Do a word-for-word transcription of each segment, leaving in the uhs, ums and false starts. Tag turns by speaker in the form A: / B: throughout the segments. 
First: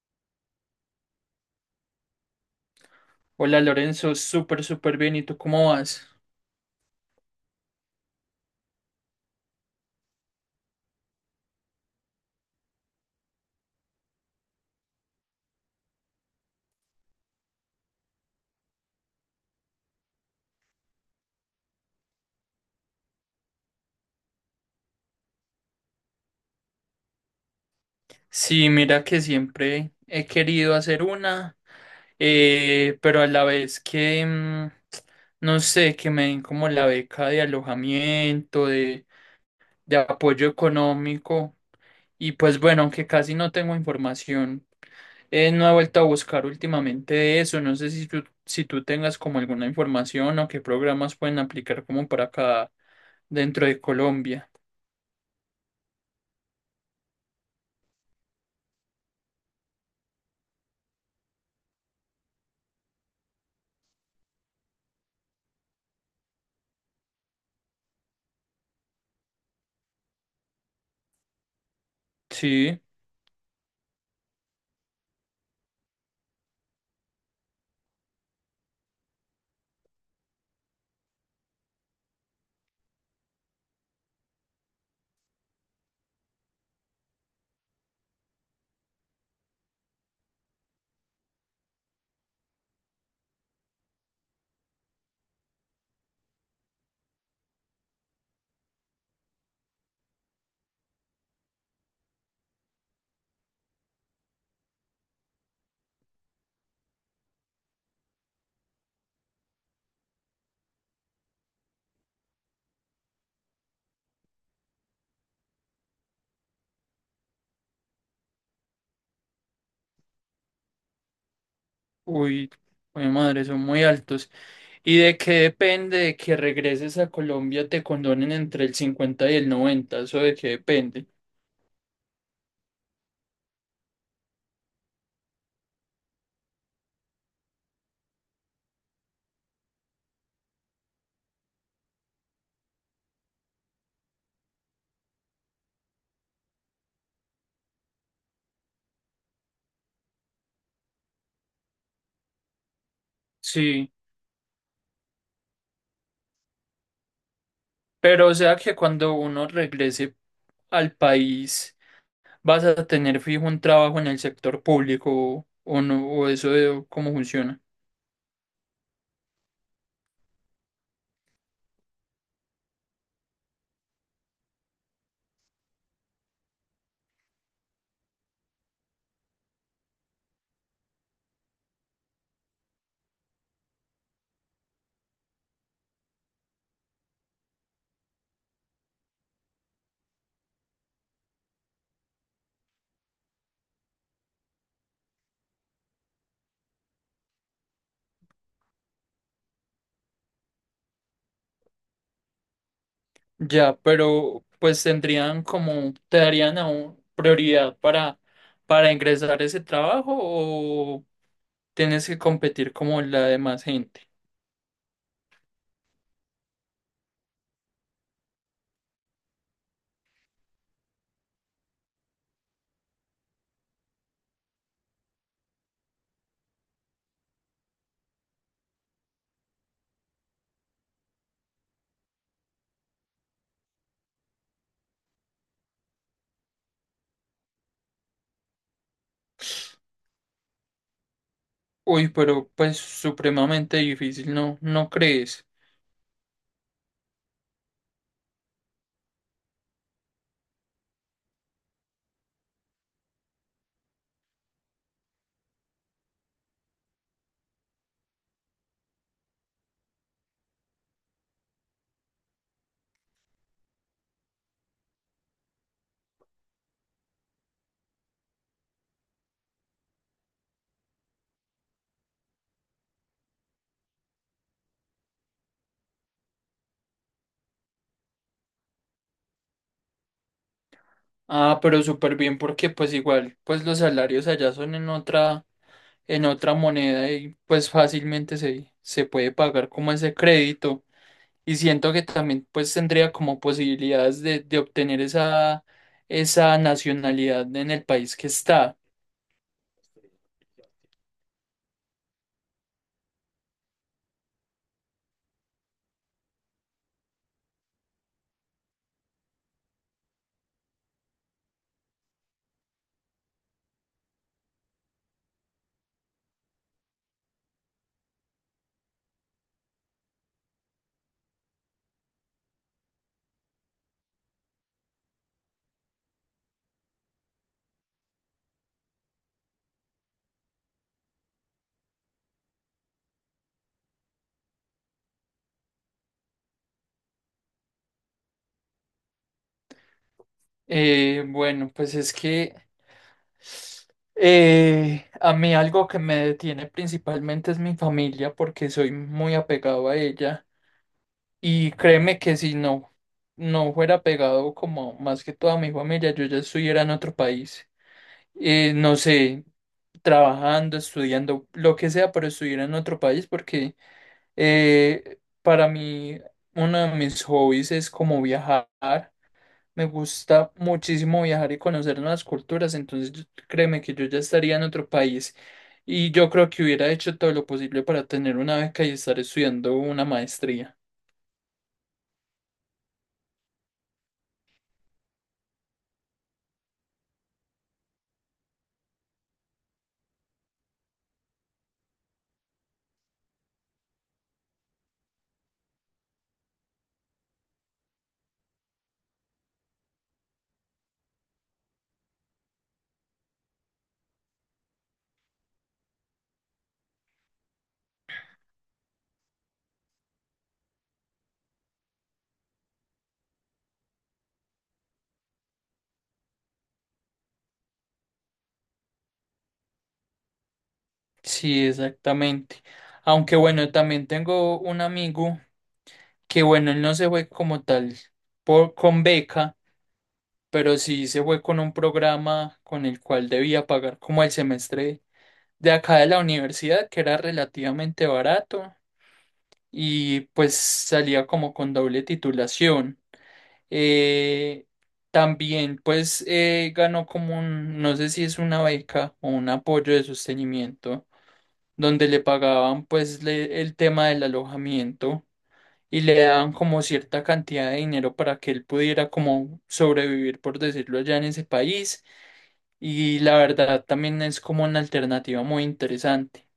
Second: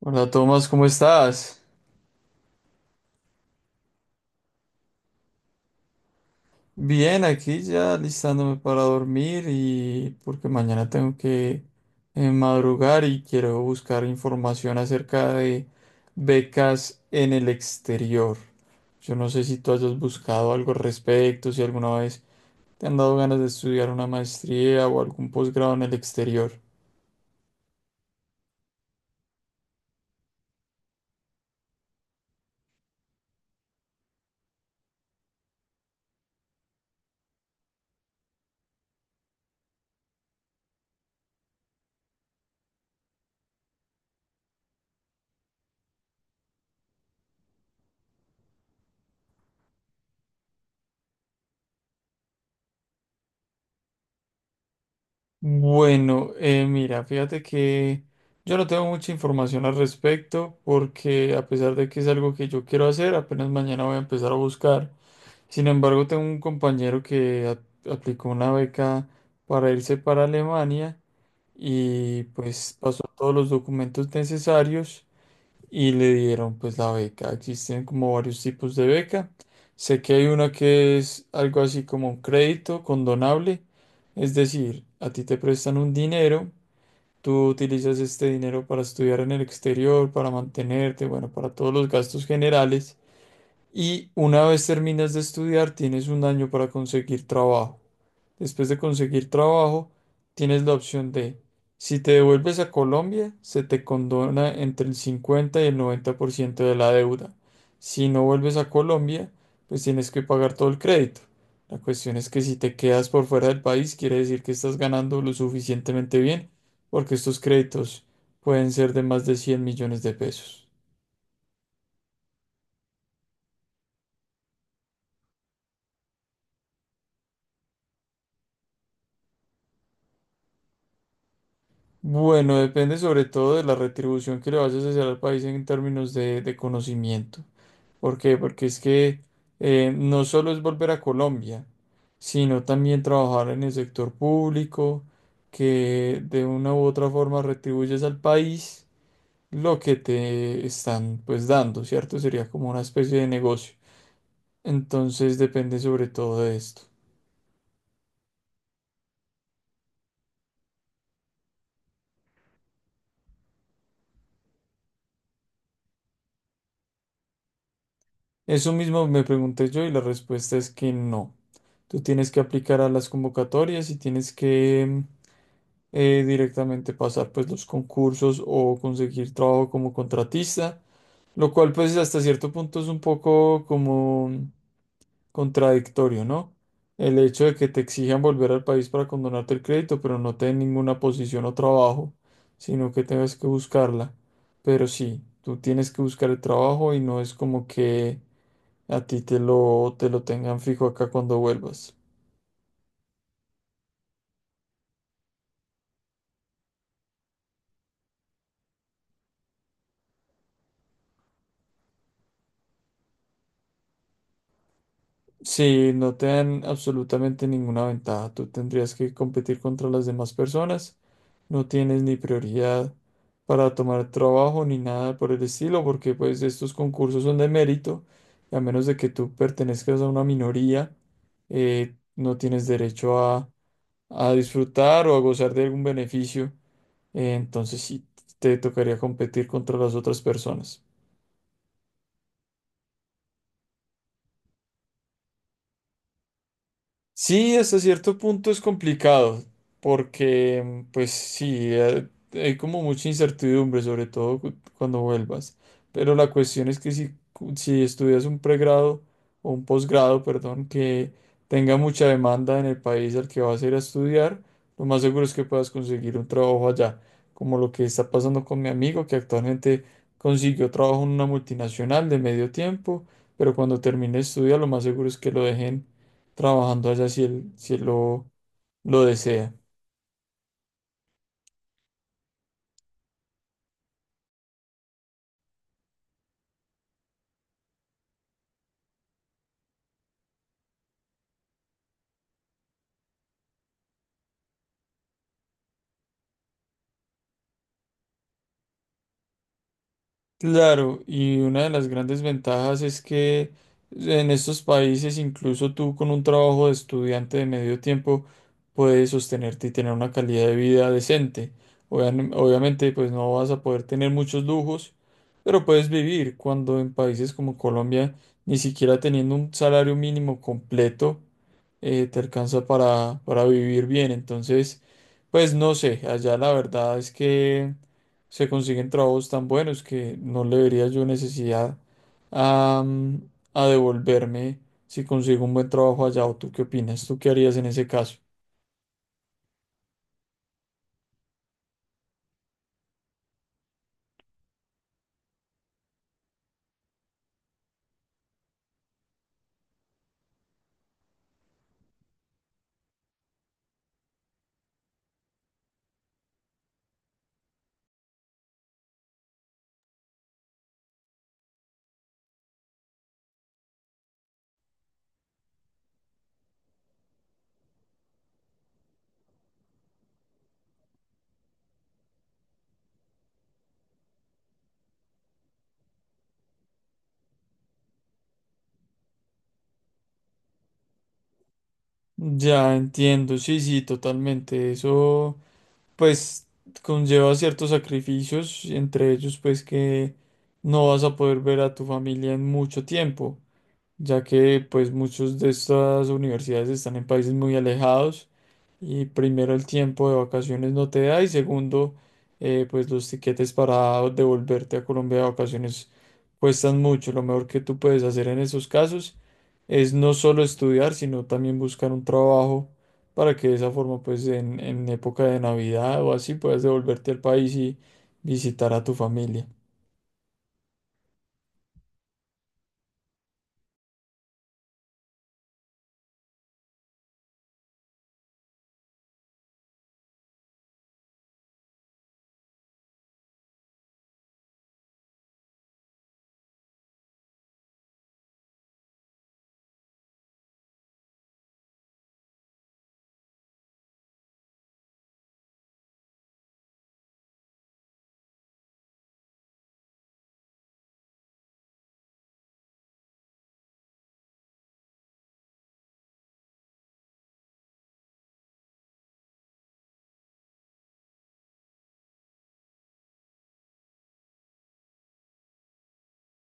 A: Hola Tomás, ¿cómo estás?
B: Hola Lorenzo, súper, súper bien. ¿Y tú cómo vas?
A: Bien, aquí ya listándome para dormir y porque mañana tengo que eh, madrugar y quiero buscar información acerca de becas en el exterior. Yo no sé si tú hayas buscado algo al respecto, si alguna vez te han dado ganas de estudiar una maestría o algún posgrado en el exterior.
B: Sí, mira que siempre he querido hacer una, eh, pero a la vez que, mm, no sé, que me den como la beca de alojamiento, de, de apoyo económico. Y pues bueno, aunque casi no tengo información, eh, no he vuelto a buscar últimamente de eso. No sé si tú, si tú tengas como alguna información o qué programas pueden aplicar como para acá dentro de Colombia.
A: Bueno, eh, mira, fíjate que yo no tengo mucha información al respecto porque a pesar de que es algo que yo quiero hacer, apenas mañana voy a empezar a buscar. Sin embargo, tengo un compañero que a- aplicó una beca para irse para Alemania y pues
B: Sí.
A: pasó todos los documentos necesarios y le dieron pues la beca. Existen como varios tipos de beca. Sé que hay una que es algo así como un crédito condonable, es decir, a ti te prestan un dinero, tú utilizas este dinero para estudiar en el exterior, para mantenerte, bueno, para todos los gastos generales. Y una vez terminas de estudiar, tienes un año para conseguir trabajo. Después de conseguir trabajo, tienes la opción de, si te devuelves a Colombia, se te condona entre el cincuenta y el noventa por ciento de la deuda. Si no vuelves a Colombia, pues tienes que pagar todo el crédito. La cuestión es que si te quedas por fuera del país, quiere decir que estás ganando lo suficientemente bien, porque estos créditos pueden ser de más de cien millones de pesos.
B: Uy, mi madre, son muy altos. ¿Y de qué depende de que regreses a Colombia te condonen entre el cincuenta y el noventa? ¿Eso de qué depende?
A: Bueno, depende sobre todo de la retribución que le vayas a hacer al país en términos de, de conocimiento. ¿Por qué? Porque es que eh, no solo es volver a Colombia, sino también trabajar en el sector público, que de una u otra forma retribuyes al país lo que te están pues dando, ¿cierto? Sería como una especie de negocio.
B: Sí,
A: Entonces depende sobre todo de esto.
B: pero o sea que cuando uno regrese al país vas a tener fijo un trabajo en el sector público o no, o eso de cómo funciona.
A: Eso mismo me pregunté yo y la respuesta es que no. Tú tienes que aplicar a las convocatorias y tienes que eh, directamente pasar pues los concursos o conseguir trabajo como contratista, lo cual pues hasta cierto punto es un poco como contradictorio, ¿no? El hecho de que te exijan volver al país para condonarte el crédito, pero no te den ninguna posición o trabajo, sino que tengas que buscarla. Pero sí, tú tienes que buscar el trabajo y no es como que a ti te lo, te lo tengan fijo acá cuando vuelvas.
B: Ya, pero pues tendrían como, te darían aún prioridad para, para ingresar a ese trabajo o tienes que competir como la demás gente.
A: Si no te dan absolutamente ninguna ventaja, tú tendrías que competir contra las demás personas, no tienes ni prioridad para tomar trabajo ni nada por el estilo, porque pues estos concursos son de mérito, y a menos de que tú pertenezcas a una minoría, eh, no tienes derecho a, a disfrutar o a gozar de algún beneficio, eh, entonces sí te tocaría competir contra las otras personas.
B: Uy, pero pues supremamente difícil, ¿no? ¿No crees?
A: Sí, hasta cierto punto es complicado, porque pues sí, eh, hay como mucha incertidumbre, sobre todo cu- cuando vuelvas. Pero la cuestión es que si, cu- si estudias un pregrado o un posgrado, perdón, que tenga mucha demanda en el país al que vas a ir a estudiar, lo más seguro es que puedas conseguir un trabajo allá, como lo que está pasando con mi amigo, que actualmente consiguió trabajo en una multinacional de medio tiempo, pero cuando termine de estudiar, lo más seguro es que lo dejen trabajando allá si él, si él lo, lo desea.
B: Ah, pero súper bien porque pues igual, pues los salarios allá son en otra, en otra moneda y pues fácilmente se, se puede pagar como ese crédito. Y siento que también pues tendría como posibilidades de, de obtener esa, esa nacionalidad en el país que está.
A: Claro, y una de las grandes ventajas es que en estos países, incluso tú con un trabajo de estudiante de medio tiempo, puedes sostenerte y tener una calidad de vida decente. Obvian- obviamente, pues no vas a poder tener muchos lujos, pero puedes vivir cuando en países como Colombia, ni siquiera teniendo un salario mínimo completo, eh, te alcanza para, para vivir bien. Entonces, pues no sé, allá la verdad es que se consiguen trabajos tan buenos que no le vería yo necesidad a, mm, a devolverme si consigo un buen trabajo allá. ¿O tú qué opinas? ¿Tú qué harías en ese caso?
B: Eh, bueno, pues es que eh, a mí algo que me detiene principalmente es mi familia porque soy muy apegado a ella y créeme que si no, no fuera pegado como más que toda mi familia, yo ya estuviera en otro país. Eh, no sé, trabajando, estudiando, lo que sea, pero estudiar en otro país, porque eh, para mí uno de mis hobbies es como viajar. Me gusta muchísimo viajar y conocer nuevas culturas, entonces yo- créeme que yo ya estaría en otro país y yo creo que hubiera hecho todo lo posible para tener una beca y estar estudiando una maestría.
A: Ya entiendo, sí, sí, totalmente. Eso, pues, conlleva ciertos sacrificios, entre ellos, pues, que no vas a poder ver a tu familia en mucho tiempo, ya que pues muchos de estas universidades están en países muy alejados y primero el tiempo de vacaciones no te da y segundo eh, pues los tiquetes para devolverte a Colombia de vacaciones cuestan mucho. Lo mejor que tú puedes hacer en esos casos es no solo estudiar, sino también buscar un trabajo para que de esa forma pues en, en época de Navidad o así puedas devolverte al país y visitar a tu familia.
B: Sí, exactamente. Aunque bueno, también tengo un amigo que bueno, él no se fue como tal por, con beca. Pero sí se fue con un programa con el cual debía pagar como el semestre de acá de la universidad, que era relativamente barato y pues salía como con doble titulación. Eh, también pues eh, ganó como un, no sé si es una beca o un apoyo de sostenimiento, donde le pagaban pues le- el tema del alojamiento y le daban como cierta cantidad de dinero para que él pudiera como sobrevivir, por decirlo allá en ese país. Y la verdad también es como una alternativa muy interesante.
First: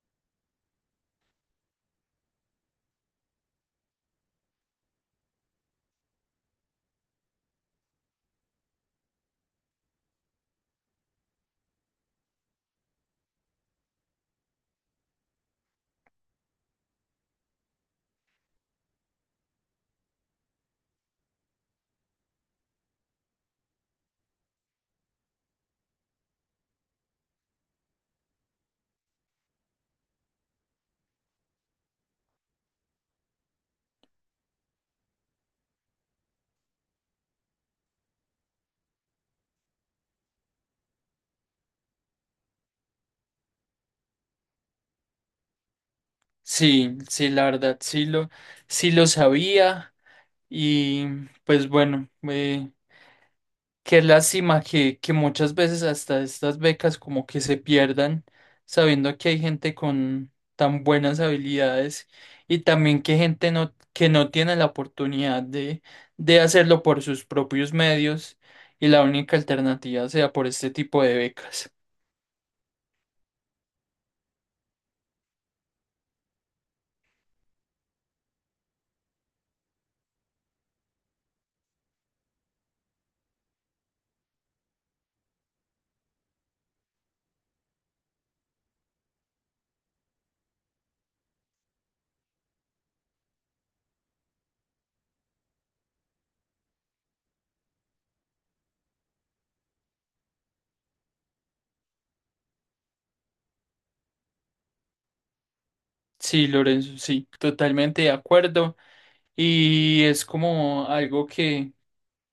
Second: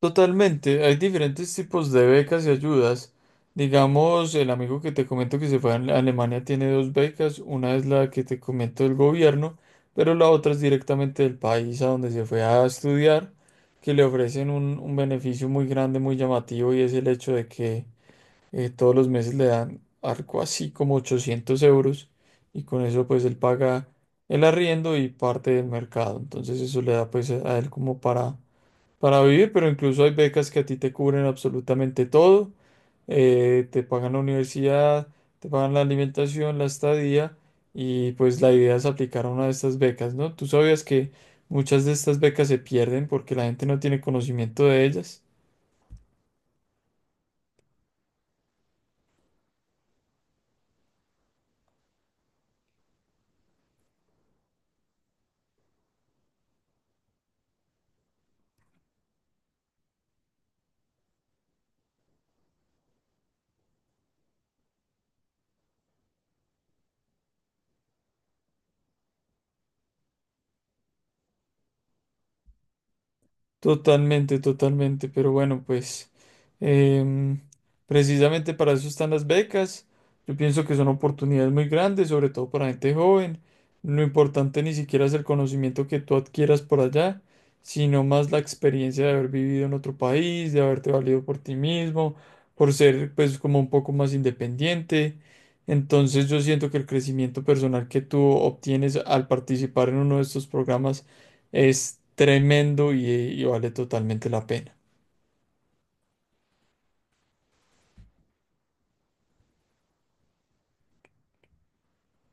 A: Totalmente, hay diferentes tipos de becas y ayudas. Digamos, el amigo que te comento que se fue a Ale- Alemania tiene dos becas, una es la que te comento del gobierno, pero la otra es directamente del país a donde se fue a estudiar, que le ofrecen un, un beneficio muy grande, muy llamativo, y es el hecho de que eh, todos los meses le dan algo así como ochocientos euros, y con eso pues él paga el arriendo y parte del mercado. Entonces eso le da pues a él como para para vivir, pero incluso hay becas que a ti te cubren absolutamente todo. Eh, te pagan la universidad, te pagan la alimentación, la estadía y pues la idea es aplicar a una de estas becas, ¿no? Tú sabías que muchas de estas becas se pierden porque la gente no tiene conocimiento de ellas.
B: Sí, sí, la verdad sí lo, sí lo sabía y pues bueno, eh, qué lástima que, que muchas veces hasta estas becas como que se pierdan, sabiendo que hay gente con tan buenas habilidades y también que gente no, que no tiene la oportunidad de, de hacerlo por sus propios medios y la única alternativa sea por este tipo de becas.
A: Totalmente, totalmente, pero bueno, pues em, precisamente para eso están las becas. Yo pienso que son oportunidades muy grandes, sobre todo para gente joven. Lo importante ni siquiera es el conocimiento que tú adquieras por allá, sino más la experiencia de haber vivido en otro país, de haberte valido por ti mismo, por ser pues como un poco más independiente. Entonces yo siento que el crecimiento personal que tú obtienes al participar en uno de estos programas es tremendo y, y vale totalmente la pena.
B: Sí, Lorenzo, sí, totalmente de acuerdo. Y es como algo que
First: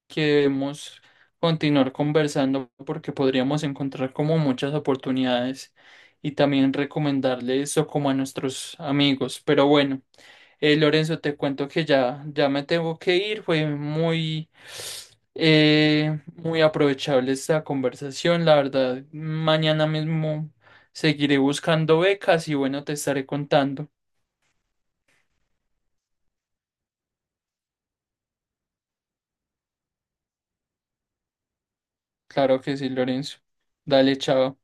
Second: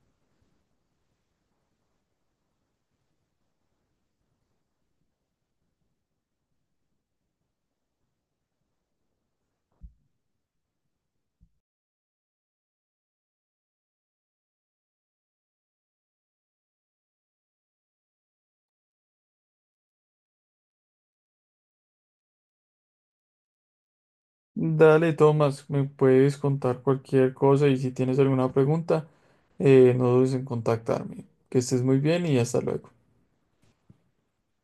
B: que debemos continuar conversando porque podríamos encontrar como muchas oportunidades y también recomendarle eso como a nuestros amigos. Pero bueno, eh, Lorenzo, te cuento que ya, ya me tengo que ir. Fue muy, eh, muy aprovechable esta conversación. La verdad, mañana mismo seguiré buscando becas y bueno, te estaré contando.
A: Dale, Tomás, me puedes contar cualquier cosa y si tienes alguna pregunta, eh, no dudes en contactarme. Que estés muy bien y
B: Claro
A: hasta
B: que
A: luego.
B: sí, Lorenzo. Dale, chao.